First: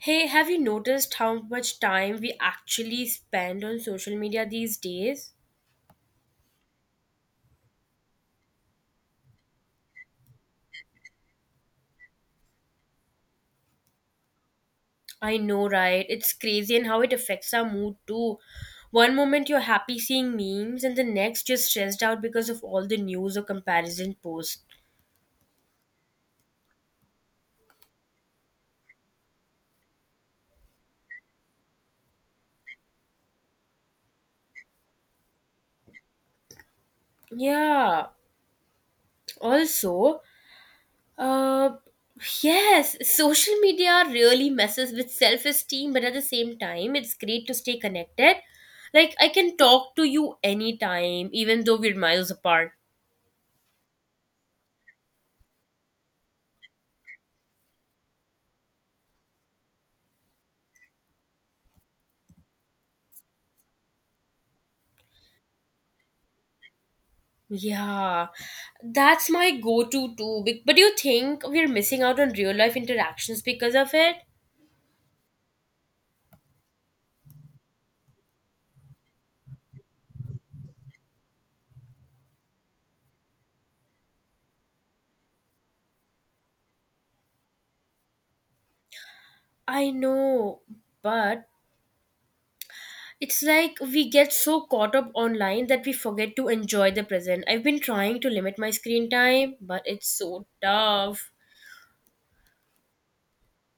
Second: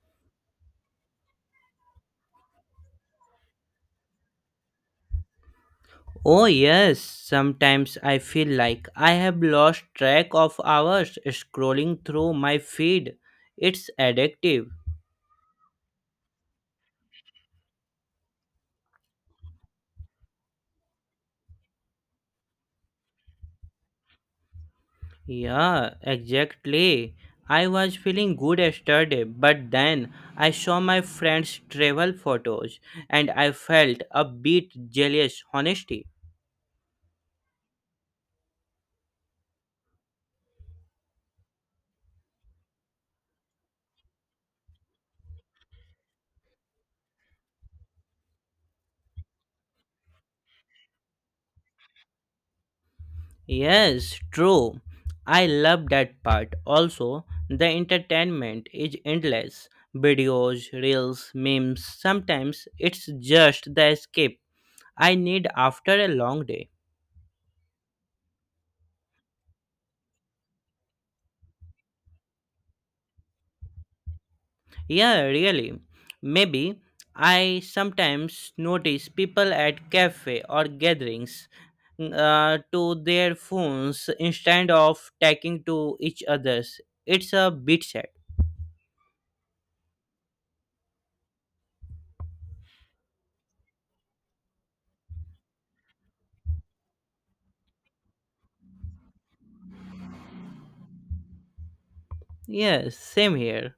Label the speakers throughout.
Speaker 1: Hey, have you noticed how much time we actually spend on social media these days?
Speaker 2: Oh, yes, sometimes I feel like I have lost track of hours scrolling through my feed. It's addictive.
Speaker 1: I know, right? It's crazy and how it affects our mood too. One moment you're happy seeing memes, and the next you're stressed out because of all the news or comparison posts.
Speaker 2: Yeah, exactly. I was feeling good yesterday, but then I saw my friend's travel photos and I felt a bit jealous, honestly.
Speaker 1: Yeah. Also, uh, yes, social media really messes with self esteem, but at the same time, it's great to stay connected. Like, I can talk to you anytime, even though we're miles apart.
Speaker 2: Yes, true. I love that part. Also, the entertainment is endless. Videos, reels, memes. Sometimes it's just the escape I need after a long day.
Speaker 1: Yeah, that's my go-to too. But you think we're missing out on real life interactions because of it?
Speaker 2: Yeah, really. Maybe I sometimes notice people at cafe or gatherings to their phones instead of talking to each others. It's a bit sad.
Speaker 1: I know, but it's like we get so caught up online that we forget to enjoy the present. I've been trying to limit my screen time, but it's so tough.
Speaker 2: Yes, same here.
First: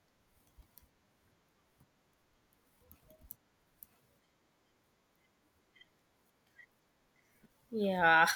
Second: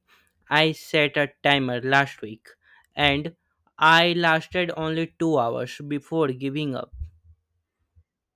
Speaker 2: I set a timer last week and I lasted only 2 hours before giving up.
Speaker 1: Yeah,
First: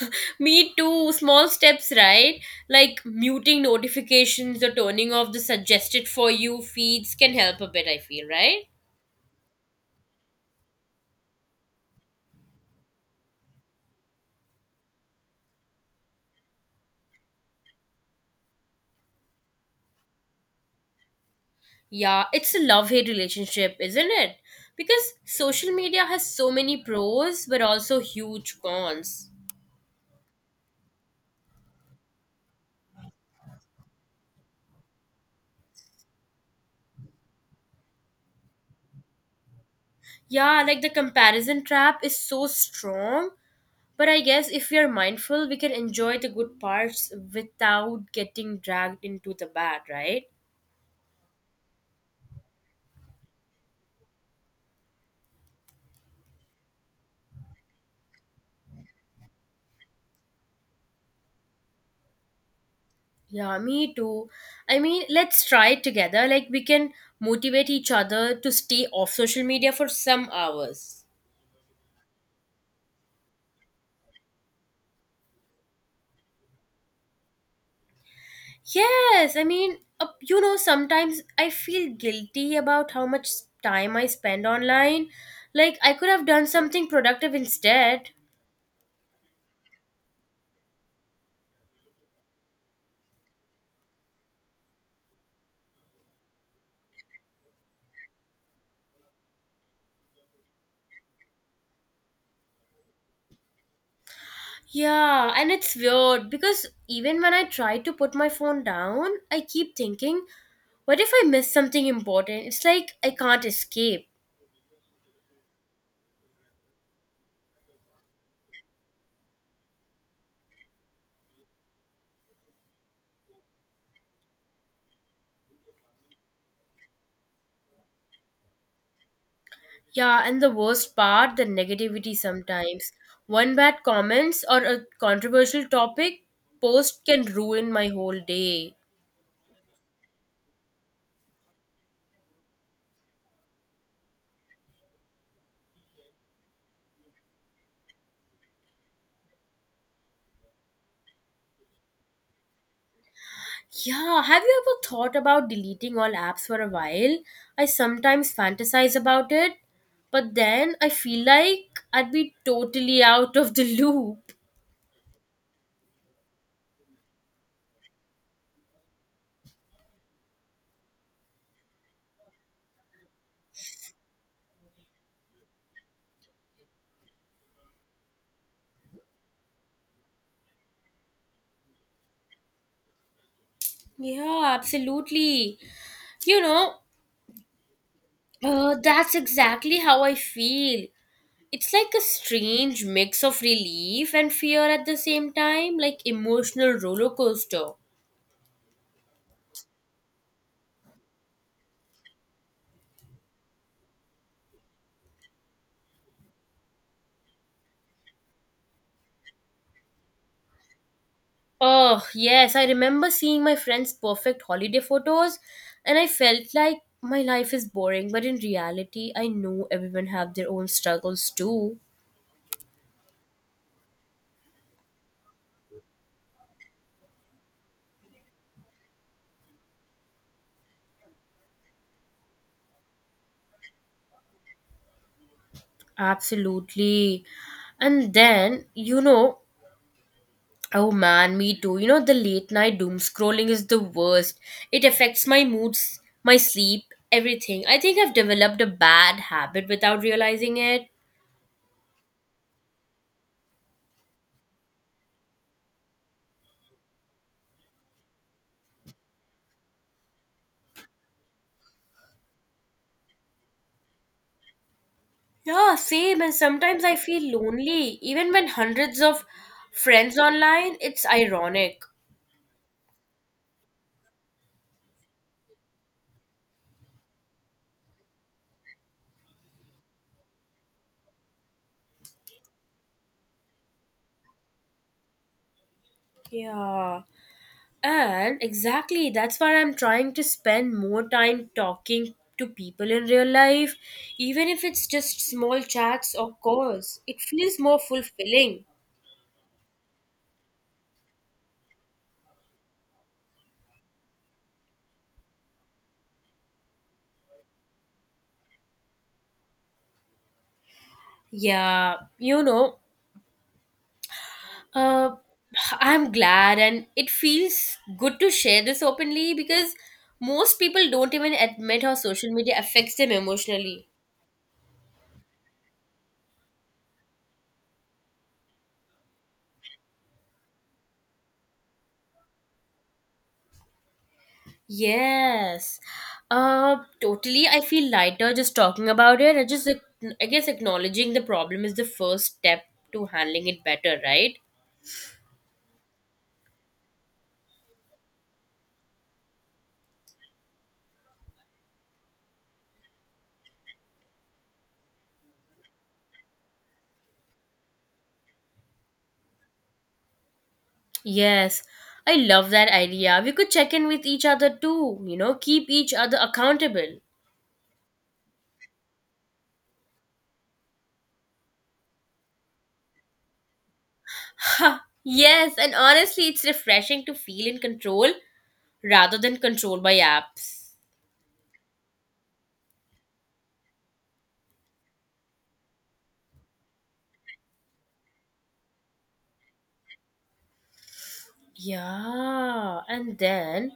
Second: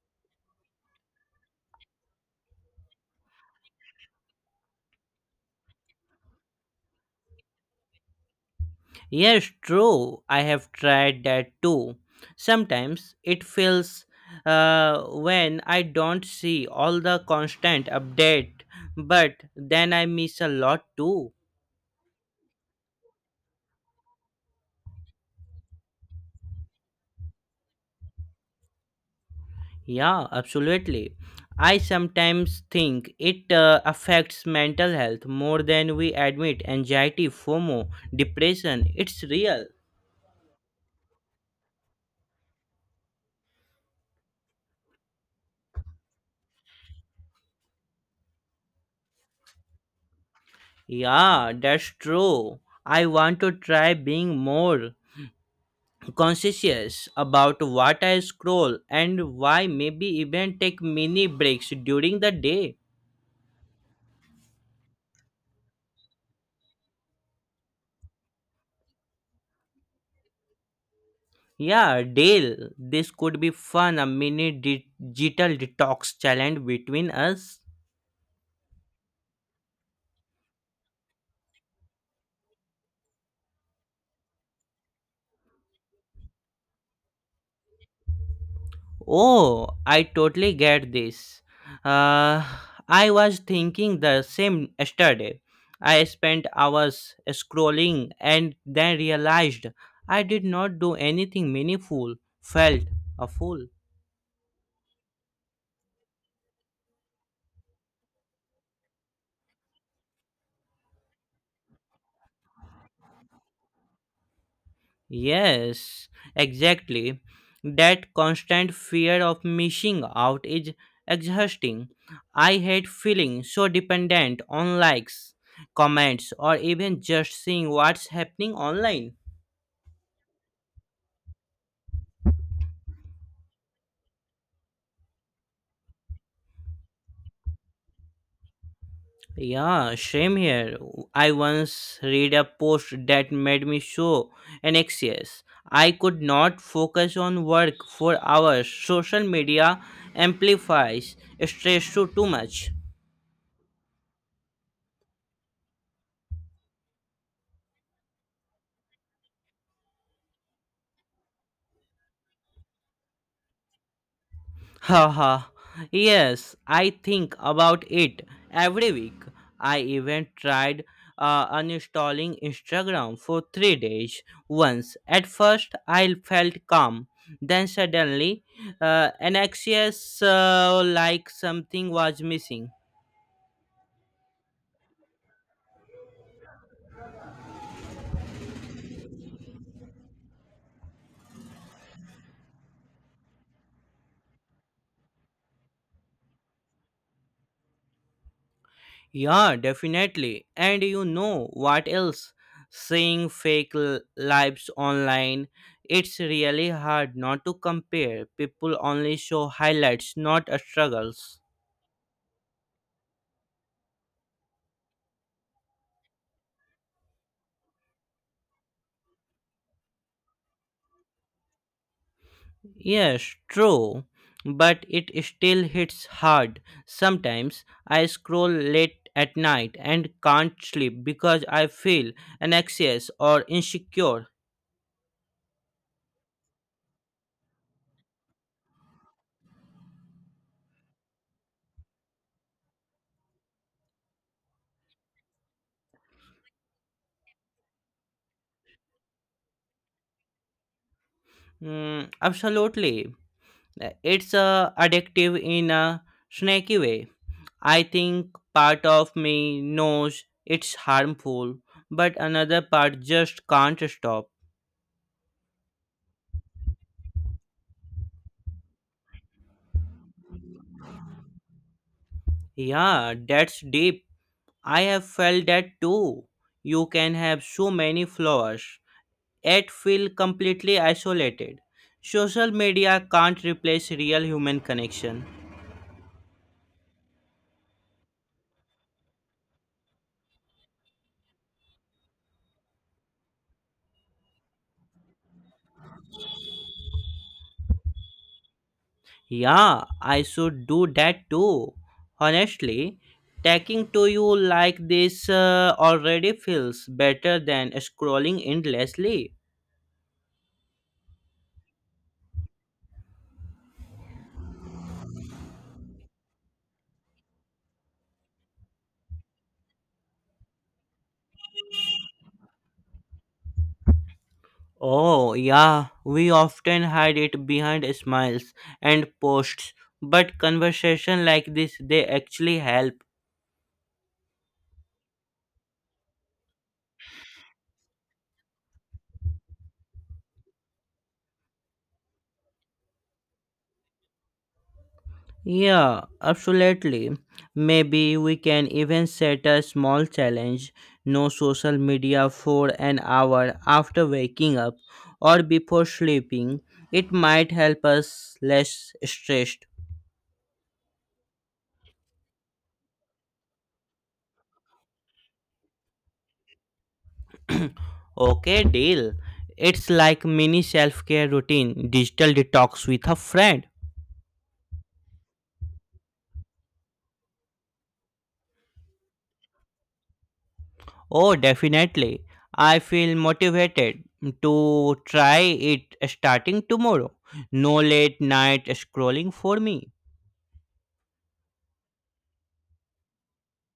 Speaker 1: me too. Small steps, right? Like muting notifications or turning off the suggested for you feeds can help a bit, I feel, right?
Speaker 2: Yes, true, I have tried that too. Sometimes it feels when I don't see all the constant update, but then I miss a lot too.
Speaker 1: Yeah, it's a love hate relationship, isn't it? Because social media has so many pros but also huge cons.
Speaker 2: Yeah, absolutely. I sometimes think it affects mental health more than we admit. Anxiety, FOMO, depression, it's real.
Speaker 1: Yeah, like the comparison trap is so strong, but I guess if we are mindful, we can enjoy the good parts without getting dragged into the bad, right?
Speaker 2: Yeah, that's true. I want to try being more conscious about what I scroll and why maybe even take mini breaks during the day.
Speaker 1: Yeah, me too. I mean, let's try it together. Like, we can motivate each other to stay off social media for some hours.
Speaker 2: Yeah, Dale, this could be fun a mini digital detox challenge between us.
Speaker 1: Yes, I mean, you know, sometimes I feel guilty about how much time I spend online. Like, I could have done something productive instead.
Speaker 2: Oh, I totally get this. Uh, I was thinking the same yesterday. I spent hours scrolling and then realized I did not do anything meaningful. Felt a fool.
Speaker 1: Yeah, and it's weird because even when I try to put my phone down, I keep thinking, what if I miss something important? It's like I can't escape.
Speaker 2: Yes, exactly. That constant fear of missing out is exhausting. I hate feeling so dependent on likes, comments, or even just seeing what's happening online.
Speaker 1: Yeah, and the worst part, the negativity sometimes. One bad comments or a controversial topic post can ruin my whole day.
Speaker 2: Yeah, same here. I once read a post that made me so anxious. I could not focus on work for hours. Social media amplifies stress too much.
Speaker 1: Yeah, have you ever thought about deleting all apps for a while? I sometimes fantasize about it, but then I feel like I'd be totally out of the loop.
Speaker 2: Haha, yes, I think about it every week. I even tried uninstalling Instagram for 3 days once. At first, I felt calm. Then suddenly, anxious, like something was missing.
Speaker 1: Yeah, absolutely. You know, that's exactly how I feel. It's like a strange mix of relief and fear at the same time, like emotional roller coaster.
Speaker 2: Yeah, definitely. And you know what else? Seeing fake lives online, it's really hard not to compare. People only show highlights, not struggles.
Speaker 1: Oh, yes, I remember seeing my friends' perfect holiday photos and I felt like my life is boring, but in reality, I know everyone have their own struggles too.
Speaker 2: Yes, true. But it still hits hard. Sometimes I scroll late at night and can't sleep because I feel anxious or insecure.
Speaker 1: Absolutely. And then, oh man, me too. You know, the late night doom scrolling is the worst. It affects my moods, my sleep, everything. I think I've developed a bad habit without realizing it.
Speaker 2: Mm, absolutely. It's addictive in a snacky way. I think part of me knows it's harmful, but another part just can't stop.
Speaker 1: Yeah, same. And sometimes I feel lonely, even when hundreds of friends online. It's ironic.
Speaker 2: Yeah, that's deep. I have felt that too. You can have so many flowers, yet feel completely isolated. Social media can't replace real human connection.
Speaker 1: Yeah. And exactly, that's why I'm trying to spend more time talking to people in real life, even if it's just small chats or calls. It feels more fulfilling.
Speaker 2: Yeah, I should do that too. Honestly, talking to you like this already feels better than scrolling endlessly.
Speaker 1: Yeah, you know, uh, I'm glad and it feels good to share this openly because most people don't even admit how social media affects them emotionally.
Speaker 2: Oh, yeah, we often hide it behind smiles and posts, but conversation like this they actually help.
Speaker 1: Yes. Totally. I feel lighter just talking about it. I guess, acknowledging the problem is the first step to handling it better, right?
Speaker 2: Yeah, absolutely. Maybe we can even set a small challenge no social media for an hour after waking up or before sleeping. It might help us less stressed.
Speaker 1: Yes. I love that idea. We could check in with each other too, you know, keep each other accountable.
Speaker 2: Okay, deal. It's like mini self-care routine, digital detox with a friend.
Speaker 1: Ha! Yes, and honestly, it's refreshing to feel in control rather than controlled by apps.
Speaker 2: Oh, definitely. I feel motivated to try it starting tomorrow. No late night scrolling for me.
Speaker 1: Yeah, and then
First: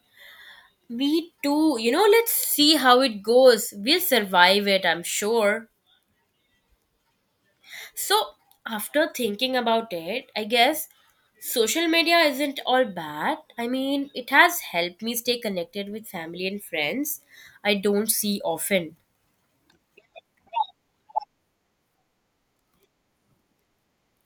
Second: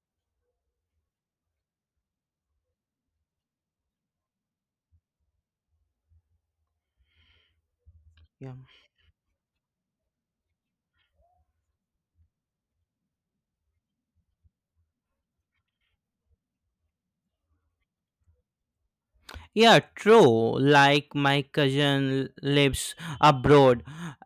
Speaker 1: me too. You know, let's see how it goes. We'll survive it, I'm sure. So,
Speaker 2: Yeah.
Speaker 1: after thinking about it, I guess social media isn't all bad. I mean, it has helped me stay connected with family and friends I don't see often.
Speaker 2: Yeah, true. Like my cousin lives abroad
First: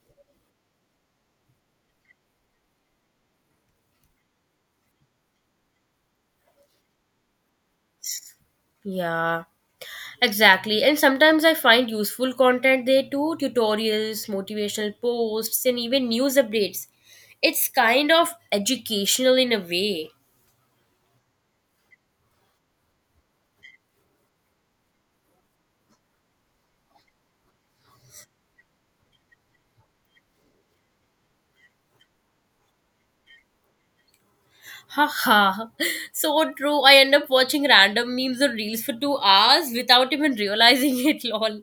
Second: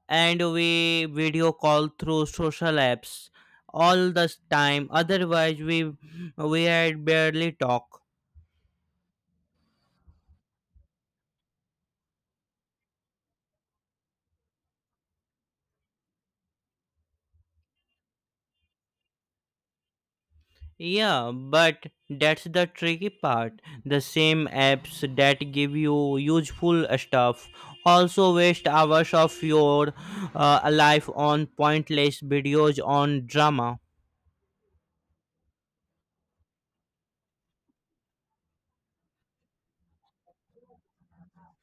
Speaker 2: and we video call through social apps all the time. Otherwise we had barely talk.
Speaker 1: Yeah, exactly. And sometimes I find useful content there too tutorials, motivational posts, and even news updates. It's kind of educational in a way.
Speaker 2: Yeah, but that's the tricky part. The same apps that give you useful stuff also waste hours of your life on pointless videos on drama.
Speaker 1: Haha, so true. I end up watching random memes or reels for 2 hours without even realizing it, lol.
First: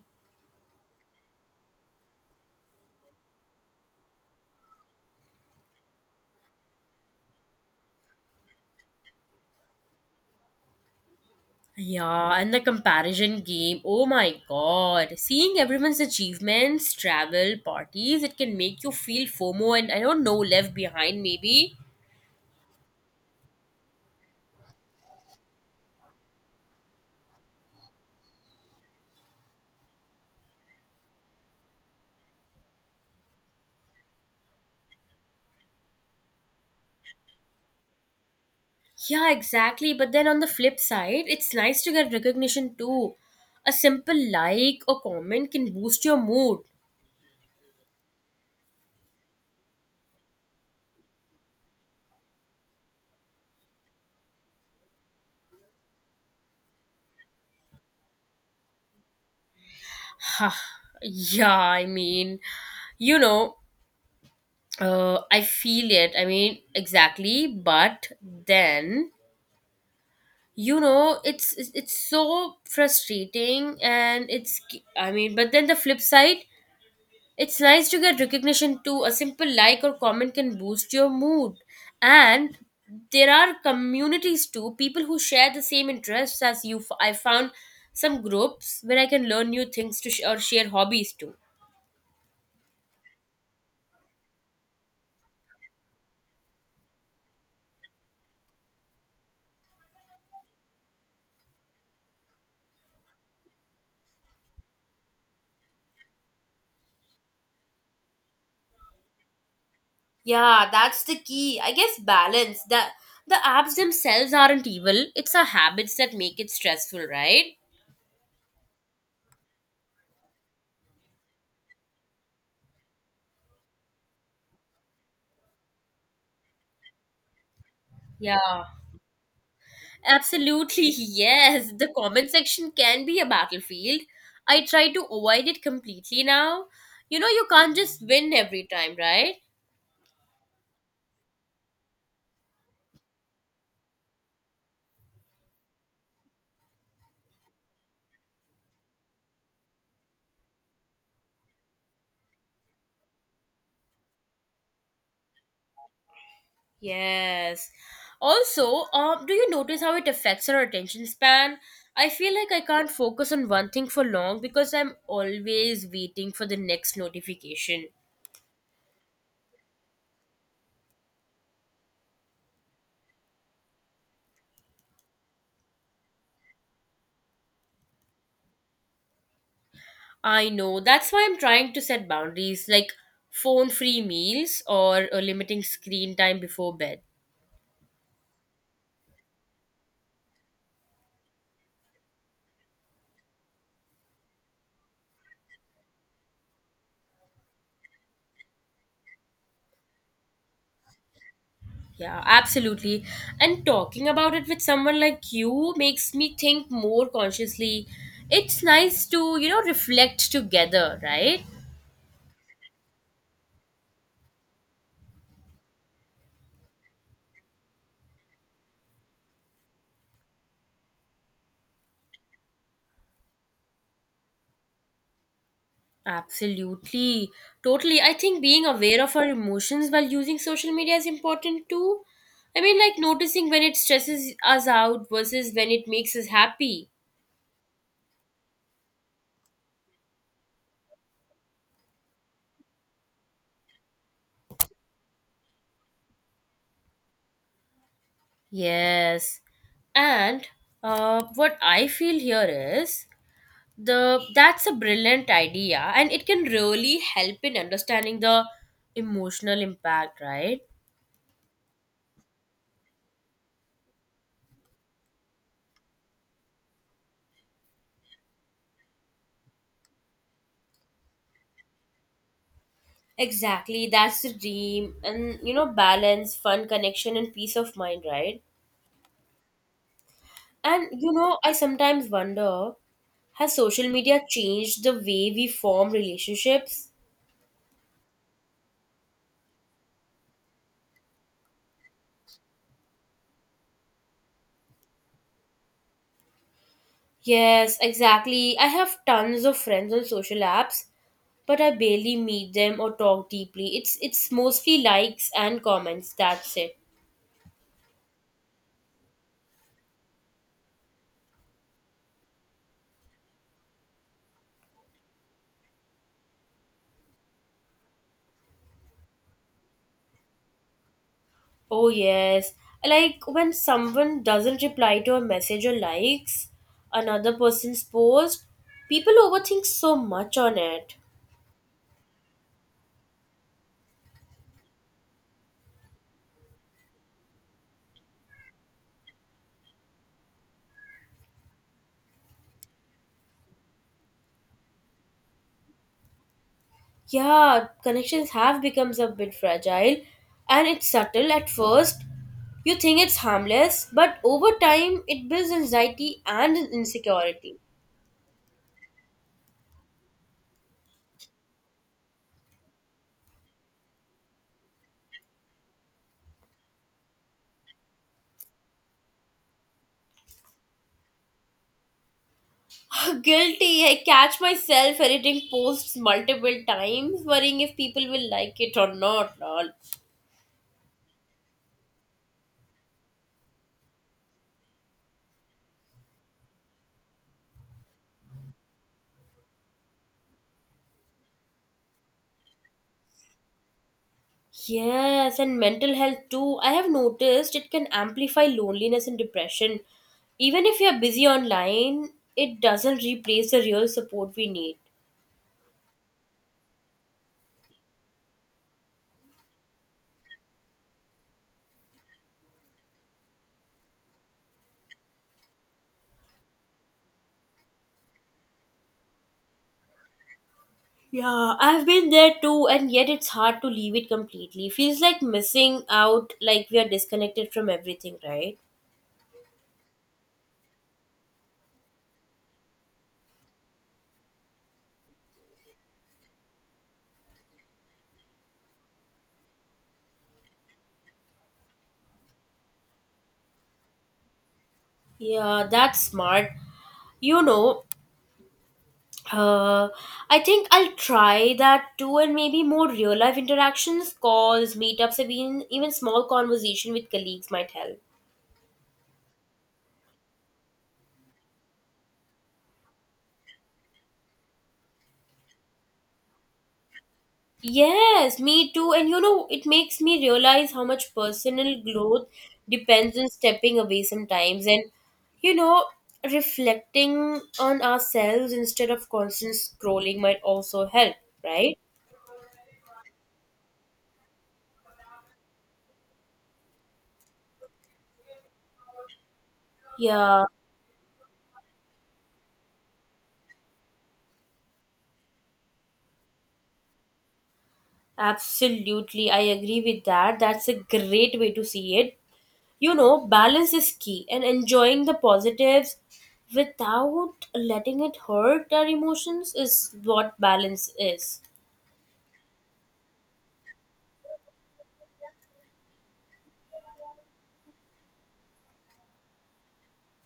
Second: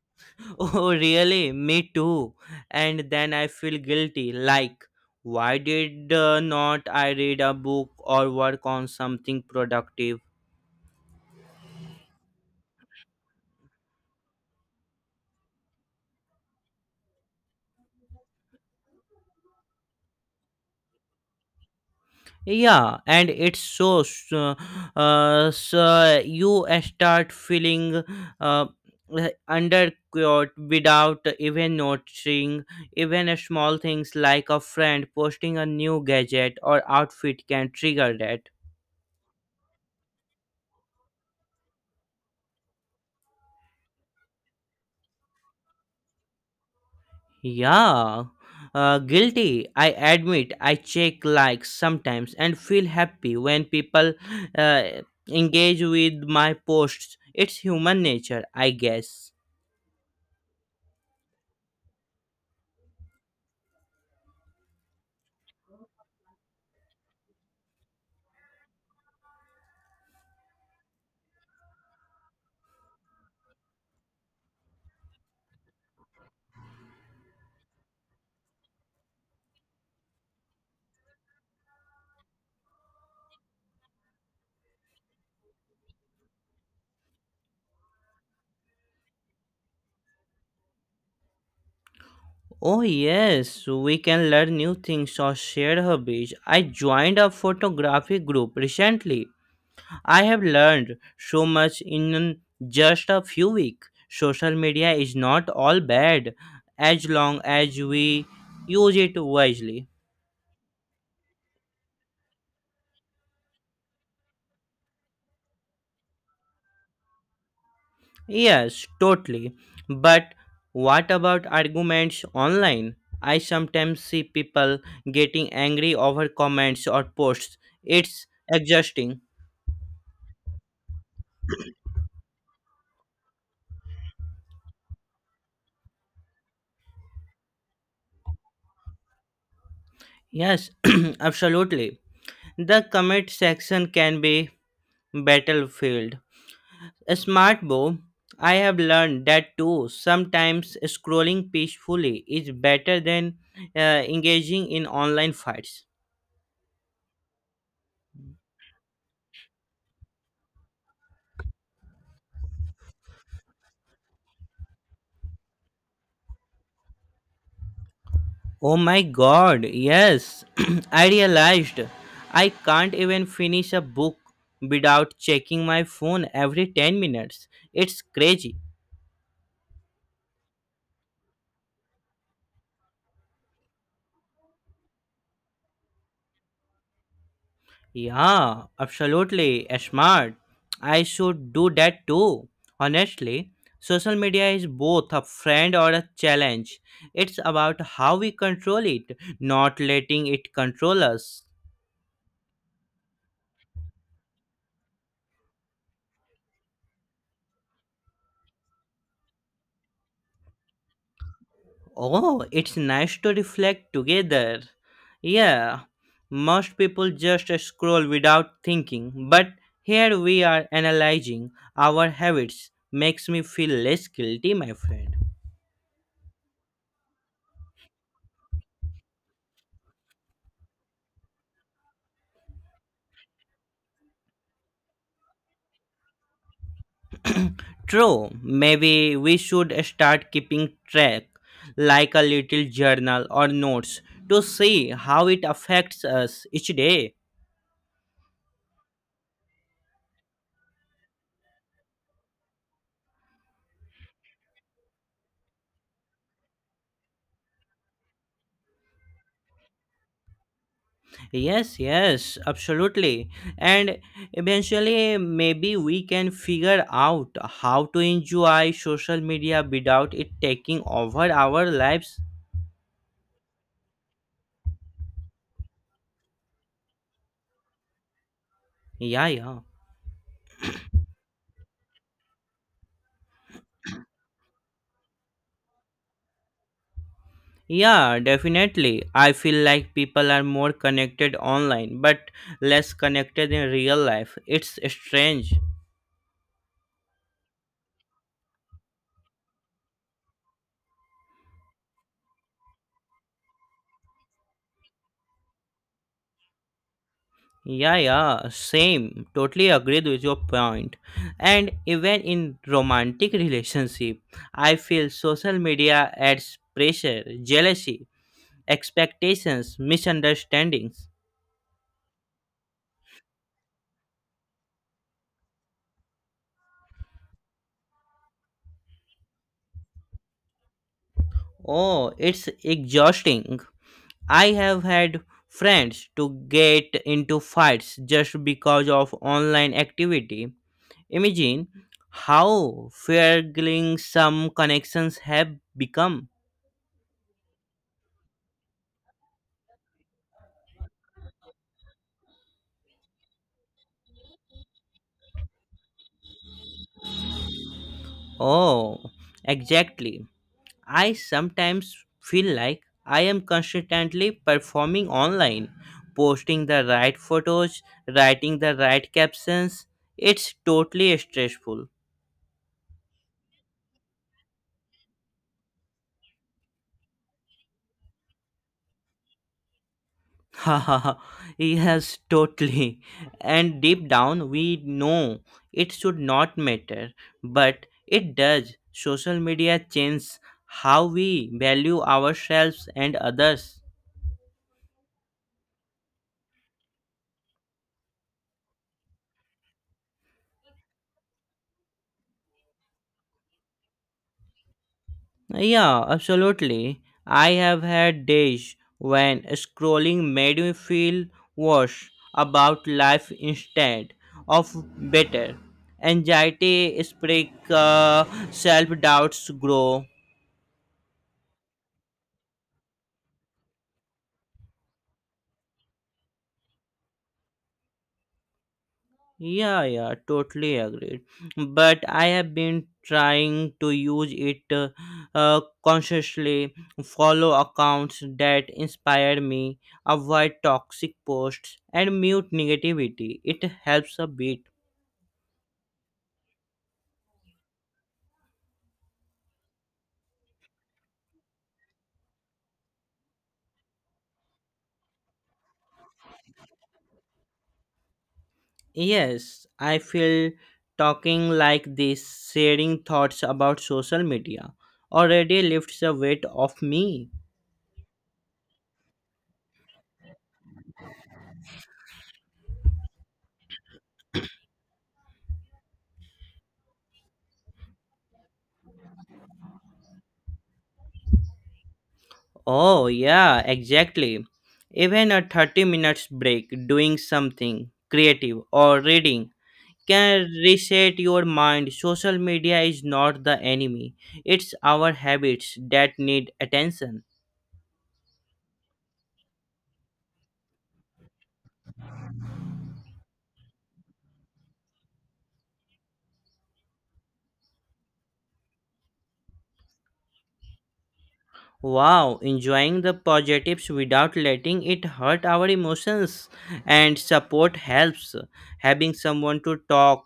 Speaker 2: Oh, really? Me too. And then I feel guilty. Like, why did not I read a book or work on something productive?
Speaker 1: Yeah, and the comparison game. Oh my god. Seeing everyone's achievements, travel, parties, it can make you feel FOMO and I don't know, left behind maybe.
Speaker 2: Yeah, and it's so you start feeling uh, undercut without even noticing. Even small things like a friend posting a new gadget or outfit can trigger that.
Speaker 1: Yeah, exactly. But then on the flip side, it's nice to get recognition too. A simple like or comment can boost your mood.
Speaker 2: Yeah, guilty. I admit I check likes sometimes and feel happy when people uh, engage with my posts. It's human nature, I guess.
Speaker 1: Huh. Yeah, I mean, you know, I feel it. I mean, exactly. But then you know it's so frustrating and it's I mean but then the flip side, it's nice to get recognition too. A simple like or comment can boost your mood. And there are communities too, people who share the same interests as you. I found some groups where I can learn new things or share hobbies too.
Speaker 2: Oh, yes, we can learn new things or share hobbies. I joined a photography group recently. I have learned so much in just a few weeks. Social media is not all bad as long as we use it wisely.
Speaker 1: Yeah, that's the key. I guess balance. The apps themselves aren't evil. It's our habits that make it stressful, right?
Speaker 2: Yes, totally. But what about arguments online? I sometimes see people getting angry over comments or posts. It's
Speaker 1: Yeah.
Speaker 2: exhausting.
Speaker 1: Absolutely, yes. The comment section can be a battlefield. I try to avoid it completely now. You know, you can't just win every time, right?
Speaker 2: Yes, absolutely. The comment section can be battlefield. A smart bow. I have learned that too. Sometimes scrolling peacefully is better than engaging in online fights.
Speaker 1: Yes. Also, do you notice how it affects our attention span? I feel like I can't focus on one thing for long because I'm always waiting for the next notification.
Speaker 2: Oh my god, yes. I realized I can't even finish a book without checking my phone every 10 minutes. It's crazy.
Speaker 1: I know. That's why I'm trying to set boundaries like phone free meals or limiting screen time before bed.
Speaker 2: Yeah, absolutely. Smart. I should do that too. Honestly, social media is both a friend or a challenge. It's about how we control it, not letting it control us.
Speaker 1: Yeah, absolutely. And talking about it with someone like you makes me think more consciously. It's nice to, you know, reflect together, right?
Speaker 2: Oh, it's nice to reflect together. Yeah, most people just scroll without thinking, but here we are analyzing our habits. Makes me feel less guilty, my friend.
Speaker 1: Absolutely. Totally. I think being aware of our emotions while using social media is important too. I mean, like noticing when it stresses us out versus when it makes us happy.
Speaker 2: True, maybe we should start keeping track, like a little journal or notes, to see how it affects us each day.
Speaker 1: Yes. And what I feel here is the that's a brilliant idea and it can really help in understanding the emotional impact, right?
Speaker 2: Yes, yes, absolutely. And eventually, maybe we can figure out how to enjoy social media without it taking over our lives.
Speaker 1: Exactly, that's the dream. And you know, balance, fun, connection and peace of mind, right?
Speaker 2: Yeah, yeah.
Speaker 1: And you know, I sometimes wonder, has social media changed the way we form relationships?
Speaker 2: Yeah, definitely. I feel like people are more connected online but less connected in real life. It's strange.
Speaker 1: Yes, exactly. I have tons of friends on social apps, but I barely meet them or talk deeply. It's mostly likes and comments, that's it.
Speaker 2: Yeah, yeah, same. Totally agreed with your point. And even in romantic relationship, I feel social media adds pressure, jealousy, expectations, misunderstandings.
Speaker 1: Oh, yes. Like when someone doesn't reply to a message or likes another person's post, people overthink so much on it.
Speaker 2: Oh, it's exhausting. I have had friends to get into fights just because of online activity. Imagine how fragile some connections have become.
Speaker 1: Yeah, connections have become a bit fragile and it's subtle at first. You think it's harmless, but over time it builds anxiety and insecurity.
Speaker 2: Oh, exactly. I sometimes feel like I am constantly performing online, posting the right photos, writing the right captions. It's totally stressful.
Speaker 1: Guilty. I catch myself editing posts multiple times, worrying if people will like it or not. Lol.
Speaker 2: yes, totally. And deep down, we know it should not matter, but it does. Social media changes how we value ourselves and others.
Speaker 1: Yes, and mental health too. I have noticed it can amplify loneliness and depression. Even if you're busy online, it doesn't replace the real support we need.
Speaker 2: Yeah, absolutely. I have had days when scrolling made me feel worse about life instead of better. Anxiety spread, self doubts grow,
Speaker 1: Yeah, I've been there too, and yet it's hard to leave it completely. Feels like missing out, like we are disconnected from everything, right?
Speaker 2: Yeah, yeah, totally agreed. But I have been trying to use it consciously, follow accounts that inspire me, avoid toxic posts, and mute negativity. It helps a bit.
Speaker 1: Yeah, that's smart. You know, uh, I think I'll try that too, and maybe more real life interactions, calls, meetups, even small conversation with colleagues might help.
Speaker 2: Yes, I feel talking like this, sharing thoughts about social media, already lifts a weight off me.
Speaker 1: Yes, me too. And you know, it makes me realize how much personal growth depends on stepping away sometimes and, you know, reflecting on ourselves instead of constant scrolling might also help, right?
Speaker 2: Oh, yeah, exactly. Even a 30 minutes break doing something creative or reading
Speaker 1: Yeah,
Speaker 2: can reset your mind. Social media is not the enemy, it's our habits that need attention.
Speaker 1: absolutely. I agree with that. That's a great way to see it. You know, balance is key and enjoying the positives without letting it hurt our emotions is what balance is.
Speaker 2: Wow, enjoying the positives without letting it hurt our emotions and support helps. Having someone to talk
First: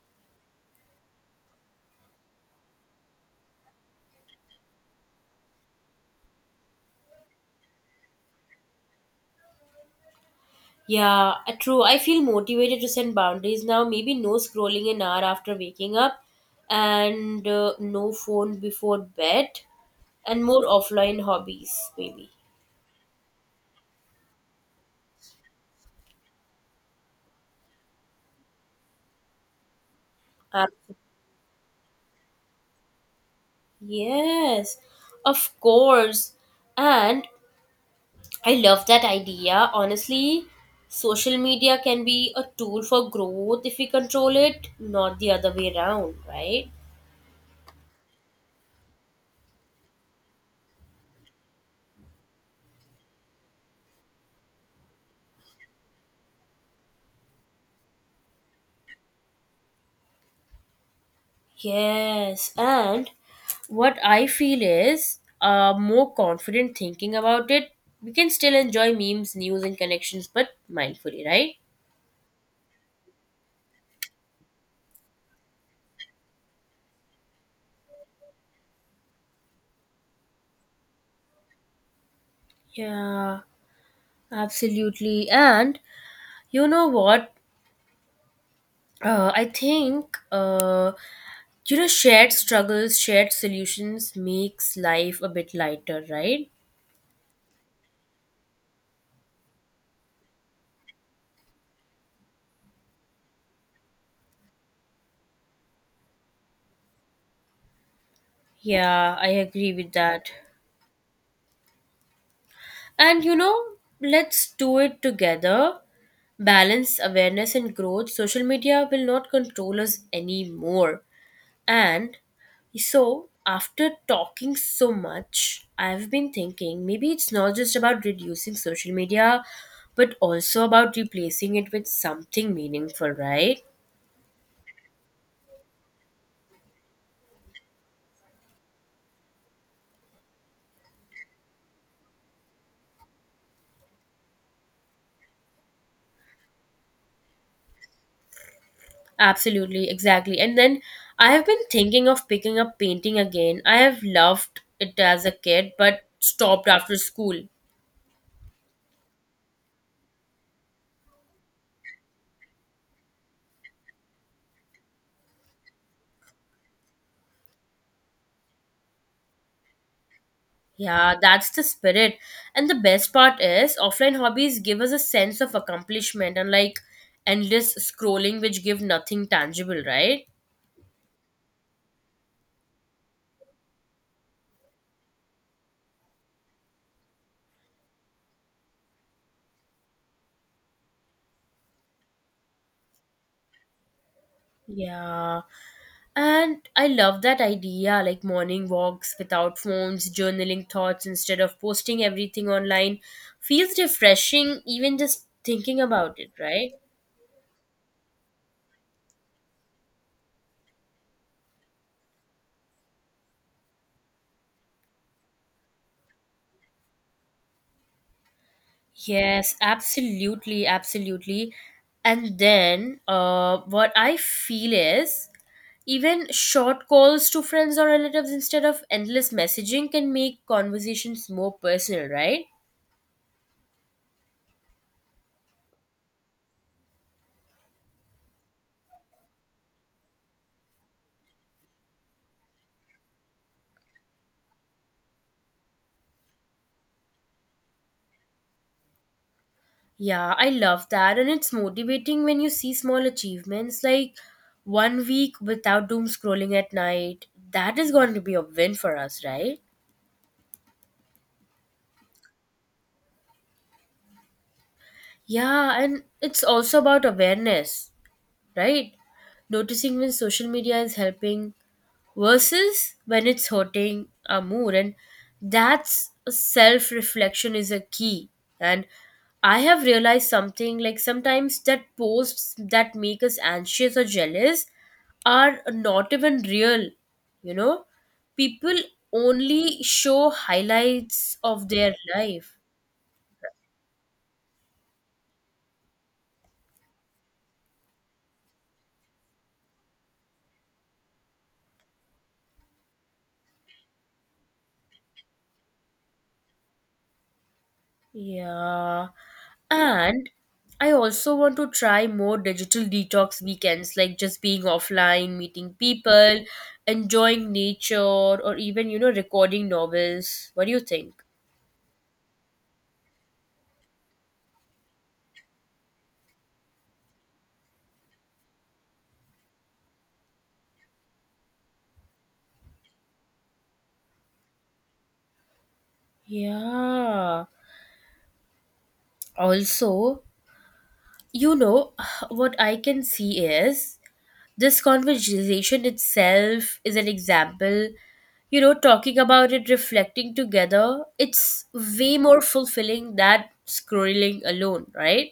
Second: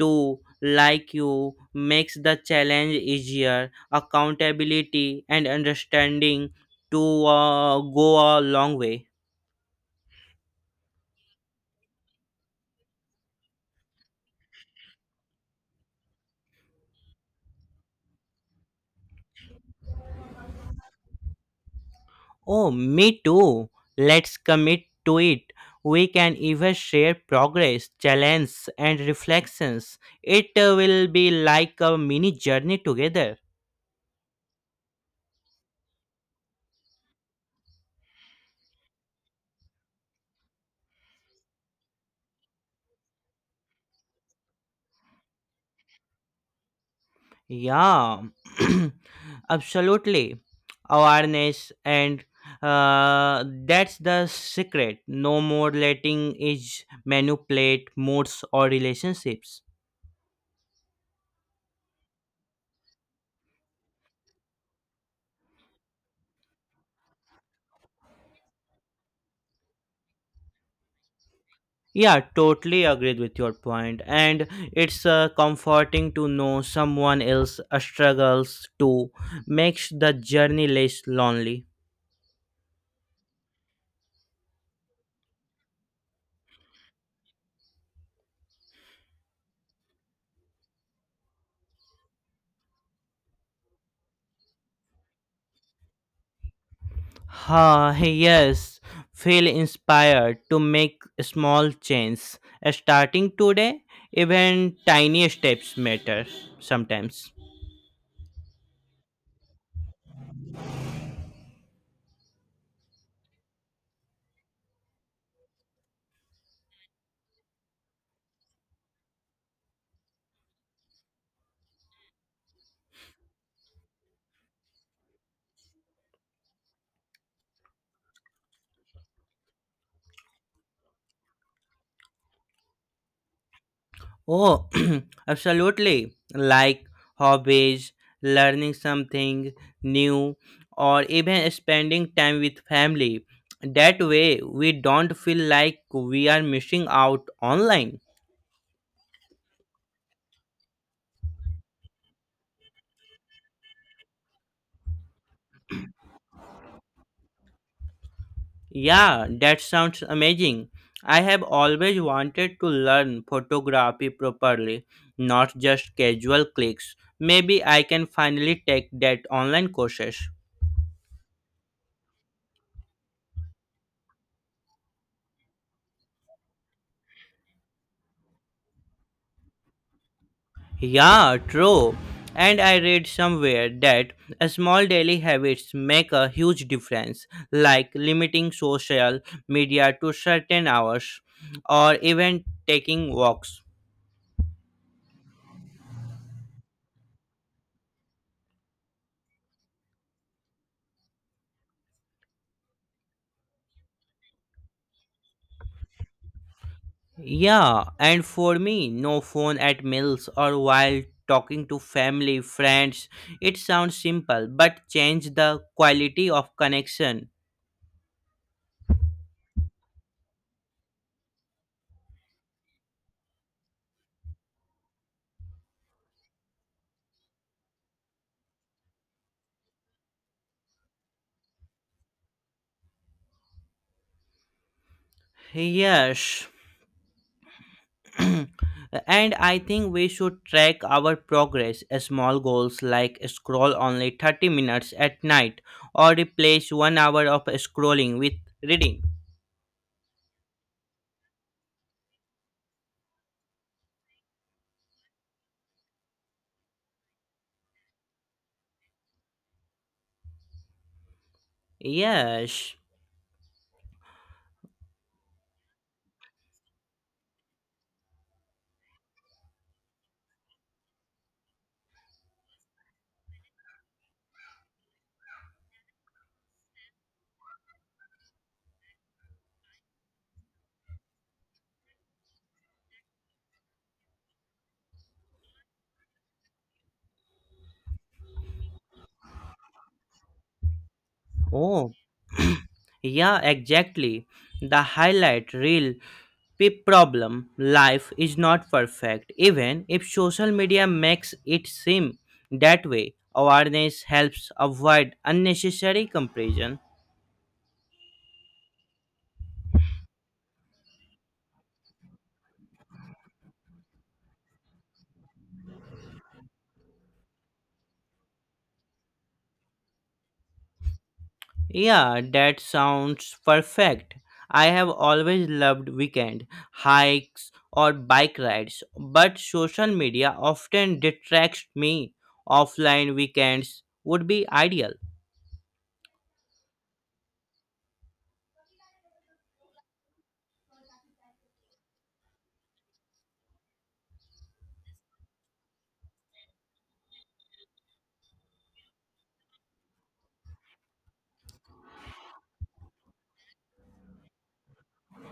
Speaker 2: to like you makes the challenge easier. Accountability and understanding to go a long way.
Speaker 1: Yeah, true. I feel motivated to set boundaries now. Maybe no scrolling an hour after waking up, and no phone before bed, and more offline hobbies, maybe.
Speaker 2: Oh, me too. Let's commit to it. We can even share progress, challenges, and reflections. It
Speaker 1: Um,
Speaker 2: will be like a mini journey together.
Speaker 1: yes, of course. And I love that idea. Honestly, social media can be a tool for growth if we control it, not the other way around, right?
Speaker 2: Yeah, absolutely. Awareness and that's the secret. No more letting age manipulate moods or relationships.
Speaker 1: Yes, and what I feel is more confident thinking about it. We can still enjoy memes, news, and connections, but mindfully, right?
Speaker 2: Yeah, totally agreed with your point. And it's comforting to know someone else struggles to makes the journey less lonely.
Speaker 1: Yeah, absolutely. And you know what? I think you know, shared struggles, shared solutions makes life a bit lighter, right?
Speaker 2: Ha, yes. Feel inspired to make small changes. Starting today, even tiny steps matter sometimes.
Speaker 1: Yeah, I agree with that. And you know, let's do it together. Balance, awareness, and growth. Social media will not control us anymore. And so, after talking so much, I've been thinking maybe it's not just about reducing social media, but also about replacing it with something meaningful, right?
Speaker 2: Oh, absolutely. Like hobbies, learning something new, or even spending time with family. That way, we don't feel like we are missing out online.
Speaker 1: Absolutely, exactly. And then I have been thinking of picking up painting again. I have loved it as a kid, but stopped after school.
Speaker 2: Yeah, that sounds amazing. I have always wanted to learn photography properly, not just casual clicks. Maybe I can finally take that online courses.
Speaker 1: Yeah, that's the spirit. And the best part is, offline hobbies give us a sense of accomplishment, unlike endless scrolling, which give nothing tangible, right?
Speaker 2: Yeah, true. And I read somewhere that small daily habits make a huge difference, like limiting social media to certain hours or even taking walks.
Speaker 1: Yeah. And I love that idea, like morning walks without phones, journaling thoughts instead of posting everything online. Feels refreshing, even just thinking about it, right?
Speaker 2: Yeah, and for me, no phone at meals or while talking to family, friends. It sounds simple, but change the quality of connection.
Speaker 1: Yes, absolutely, absolutely. And then what I feel is, even short calls to friends or relatives instead of endless messaging can make conversations more personal, right?
Speaker 2: Yes. and I think we should track our progress. Small goals like scroll only 30 minutes at night or replace 1 hour of scrolling with reading.
Speaker 1: Yeah, I love that. And it's motivating when you see small achievements like one week without doom scrolling at night. That is going to be a win for us, right?
Speaker 2: Yes.
Speaker 1: Yeah, and it's also about awareness, right? Noticing when social media is helping versus when it's hurting our mood. And that's self reflection is a key. And I have realized something, like sometimes that posts that make us anxious or jealous are not even real, you know? People only show highlights of
Speaker 2: Oh,
Speaker 1: their life.
Speaker 2: yeah, exactly. The highlight reel pip problem life is not perfect even if social media makes it seem that way. Awareness helps avoid unnecessary comparison.
Speaker 1: Yeah. And I also want to try more digital detox weekends, like just being offline, meeting people, enjoying nature, or even, recording novels. What do you think?
Speaker 2: Yeah, that sounds perfect. I have always loved weekend hikes or bike rides, but social media often detracts me. Offline weekends would be ideal.
Speaker 1: Yeah. Also, you know, what I can see is this conversation itself is an example. You know, talking about it, reflecting together, it's way more fulfilling than scrolling alone, right?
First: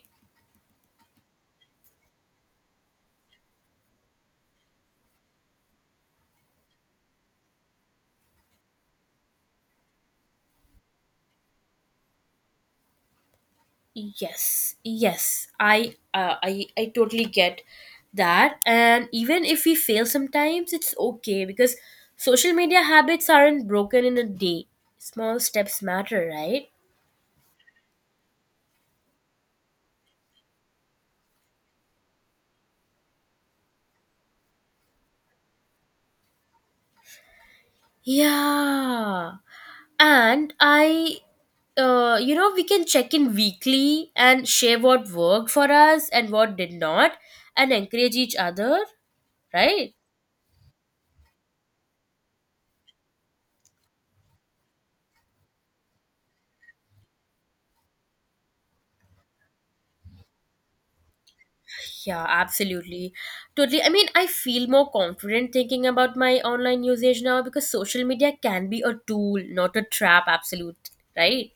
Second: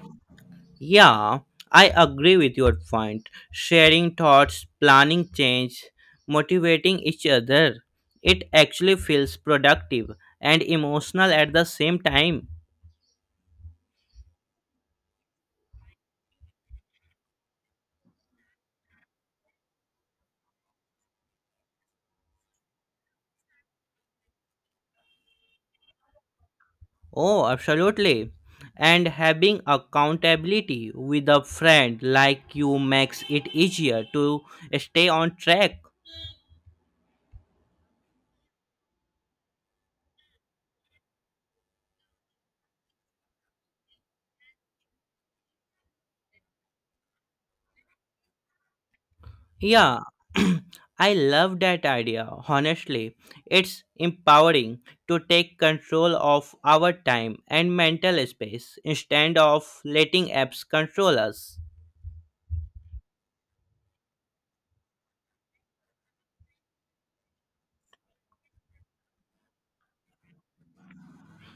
Speaker 2: Yeah, I agree with your point. Sharing thoughts, planning change, motivating each other. It actually feels productive and emotional at the same time.
Speaker 1: Yes, yes, I totally get that. And even if we fail sometimes, it's okay because social media habits aren't broken in a day. Small steps matter, right?
Speaker 2: Oh, absolutely. And having accountability with a friend like you makes it easier to stay on track.
Speaker 1: Yeah. And we can check in weekly and share what worked for us and what did not, and encourage each other, right?
Speaker 2: Yeah, I love that idea. Honestly, it's empowering to take control of our time and mental space instead of letting apps control us.
Speaker 1: Yeah, absolutely. Totally. I mean, I feel more confident thinking about my online usage now because social media can be a tool, not a trap, absolute, right?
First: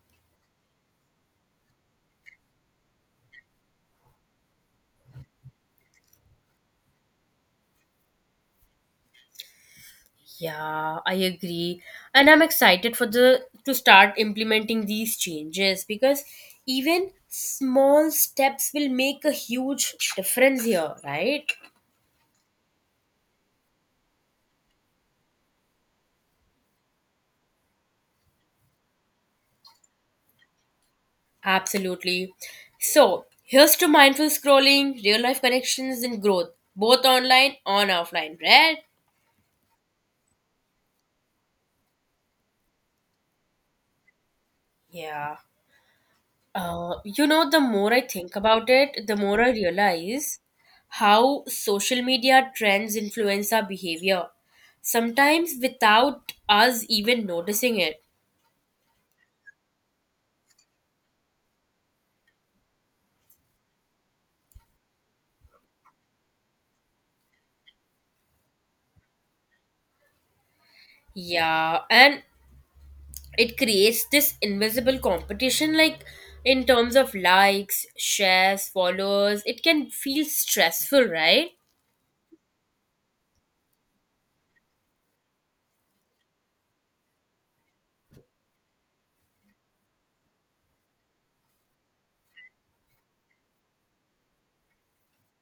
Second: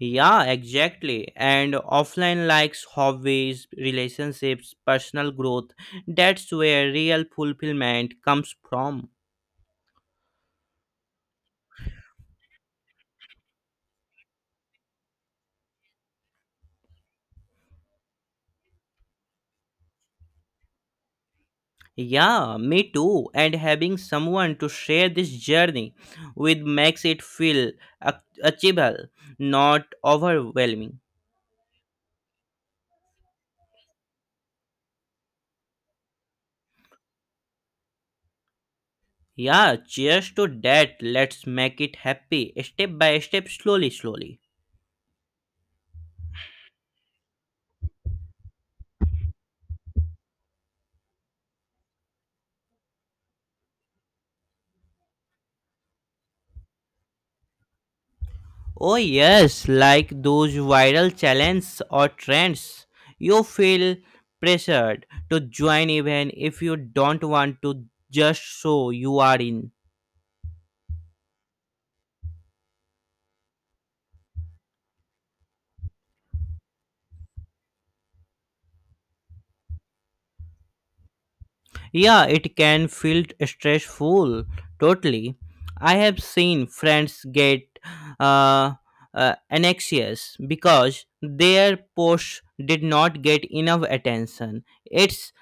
Speaker 2: Yeah, exactly. And offline likes hobbies, relationships, personal growth. That's where real fulfillment comes from.
Speaker 1: Yeah, I agree. And I'm excited for the to start implementing these changes because even small steps will make a huge difference here, right?
Speaker 2: Yeah, me too. And having someone to share this journey with makes it feel achievable, not overwhelming.
Speaker 1: Absolutely. So, here's to mindful scrolling, real life connections and growth, both online and offline, right?
Speaker 2: Yeah, cheers to that. Let's make it happy, step by step, slowly, slowly.
Speaker 1: Yeah. The more I think about it, the more I realize how social media trends influence our behavior, sometimes without us even noticing it.
Speaker 2: Oh, yes, like those viral challenges or trends. You feel pressured to join even if you don't want to, just so you are in.
Speaker 1: Yeah, and it creates this invisible competition, like in terms of likes, shares, followers. It can feel stressful, right?
Speaker 2: Yeah, it can feel stressful. Totally. I have seen friends get uh, anxious because their post did not get enough attention. It's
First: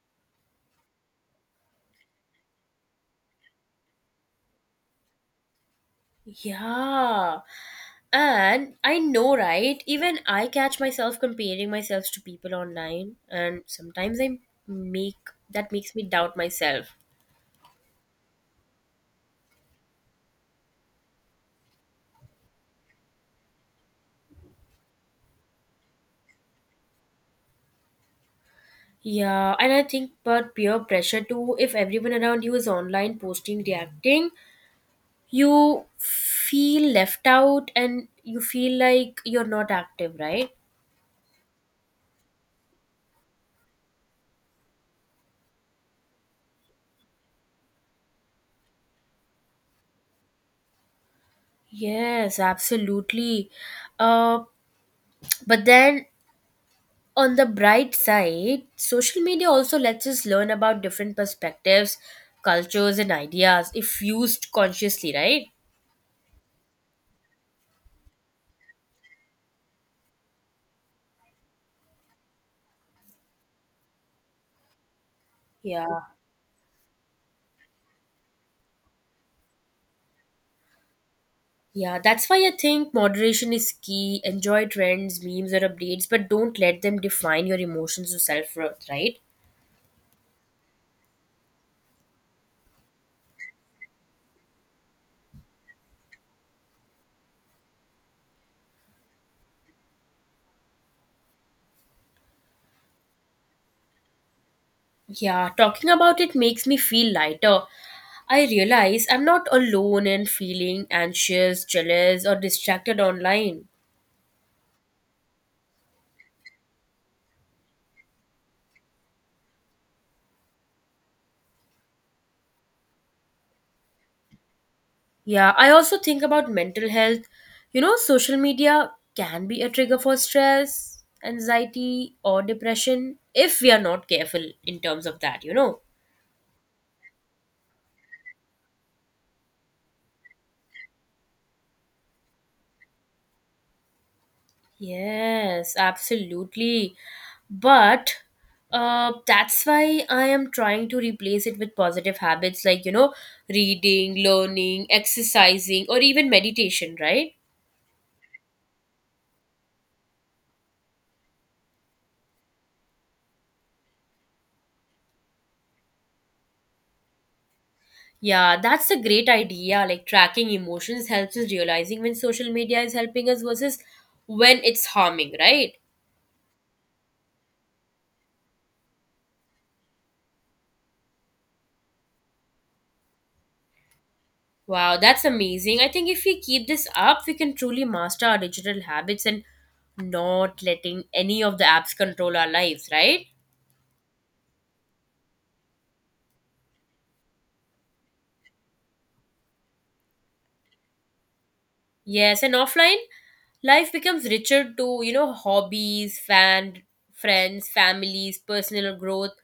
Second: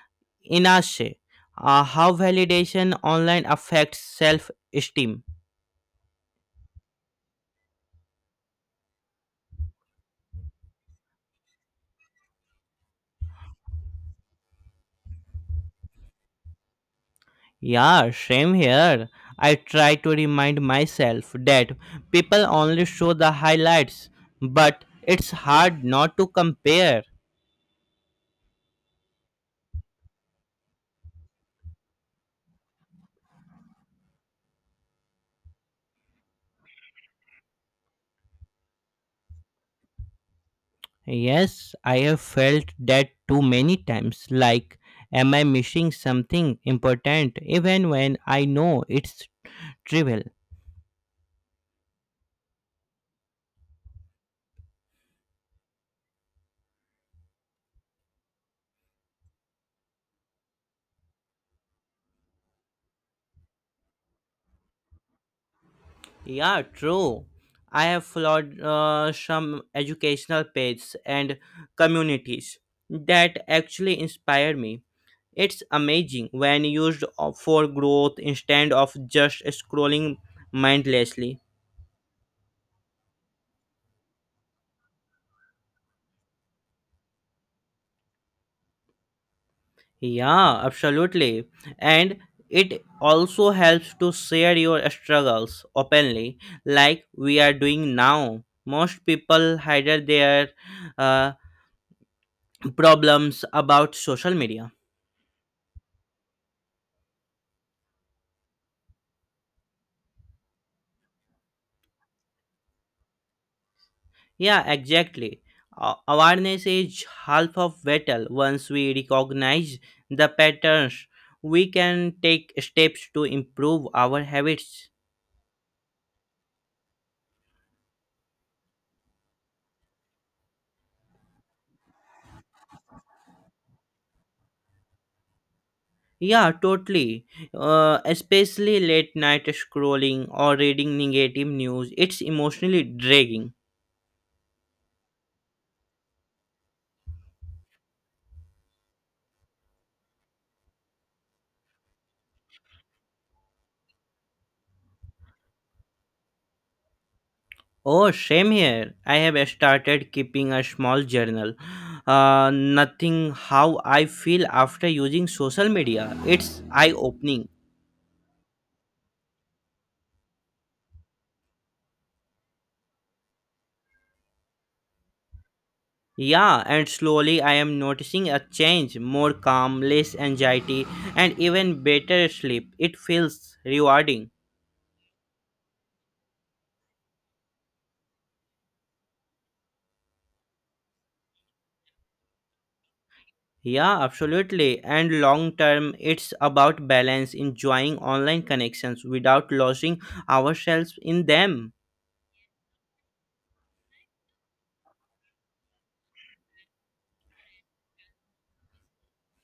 Speaker 2: inache. How validation online affects self esteem.
Speaker 1: Yeah. And I know, right? Even I catch myself comparing myself to people online, and sometimes I make that makes me doubt myself.
Speaker 2: Yeah, same here. I try to remind myself that people only show the highlights, but it's hard not to compare.
Speaker 1: Yeah, and I think about peer pressure too. If everyone around you is online, posting, reacting, you feel left out and you feel like you're not active, right?
Speaker 2: Yes, I have felt that too many times. Like, am I missing something important even when I know it's trivial?
Speaker 1: Yes, absolutely. Uh, but then on the bright side, social media also lets us learn about different perspectives, cultures, and ideas if used consciously, right?
Speaker 2: Yeah, true. I have followed some educational pages and communities that actually inspire me. It's
Speaker 1: Yeah.
Speaker 2: amazing when used for growth instead of just scrolling mindlessly.
Speaker 1: Yeah, that's why I think moderation is key. Enjoy trends, memes, or updates, but don't let them define your emotions or self worth, right?
Speaker 2: Yeah, absolutely. And it also helps to share your struggles openly, like we are doing now. Most people hide their uh, problems about social media.
Speaker 1: Yeah, talking about it makes me feel lighter. I realize I'm not alone in feeling anxious, jealous, or distracted online.
Speaker 2: Yeah, exactly. Awareness is half of battle. Once we recognize the patterns, we can take steps to improve our habits.
Speaker 1: Yeah, I also think about mental health. You know, social media can be a trigger for stress, anxiety, or depression if we are not careful in terms of that.
Speaker 2: Yeah, totally. Especially late night scrolling or reading negative news, it's emotionally dragging.
Speaker 1: Yes, absolutely. But that's why I am trying to replace it with positive habits like, reading, learning, exercising, or even meditation, right?
Speaker 2: Oh, same here. I have started keeping a small journal. Nothing how I feel after using social media. It's eye opening.
Speaker 1: Yeah, that's a great idea. Like tracking emotions helps us realizing when social media is helping us versus when it's harming, right?
Speaker 2: Yeah, and slowly I am noticing a change more calm, less anxiety, and even better sleep. It feels rewarding.
Speaker 1: Wow, that's amazing. I think if we keep this up, we can truly master our digital habits and not letting any of the apps control our lives, right?
Speaker 2: Yeah, absolutely. And long term, it's about balance, enjoying online connections without losing ourselves in them.
Speaker 1: Yes, and offline life becomes richer to, hobbies, fan, friends, families, personal growth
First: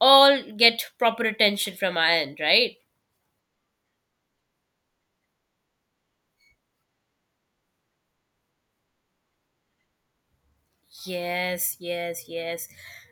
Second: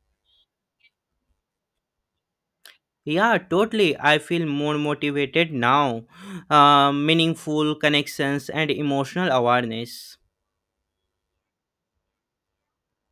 Speaker 1: all get proper attention from our end, right?
Speaker 2: Yeah, totally. I feel more motivated now. Meaningful connections and emotional awareness.
Speaker 1: Yes, yes, yes.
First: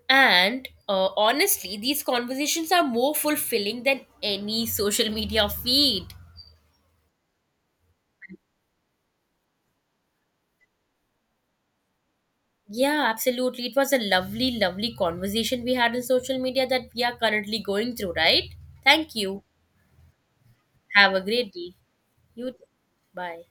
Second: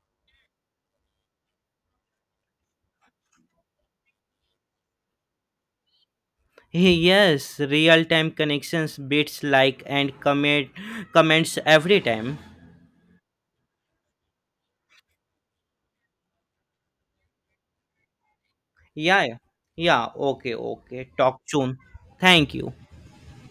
Speaker 1: And honestly, these conversations are more fulfilling than any social media feed.
Speaker 2: Yes, real time connections beats like and comments every time.
Speaker 1: Yeah, absolutely. It was a lovely, lovely conversation we had on social media that we are currently going through, right? Thank
Speaker 2: Yeah,
Speaker 1: you.
Speaker 2: yeah. Okay, okay.
Speaker 1: Have a
Speaker 2: Talk
Speaker 1: great day.
Speaker 2: soon.
Speaker 1: You
Speaker 2: Thank
Speaker 1: too.
Speaker 2: you.
Speaker 1: Bye.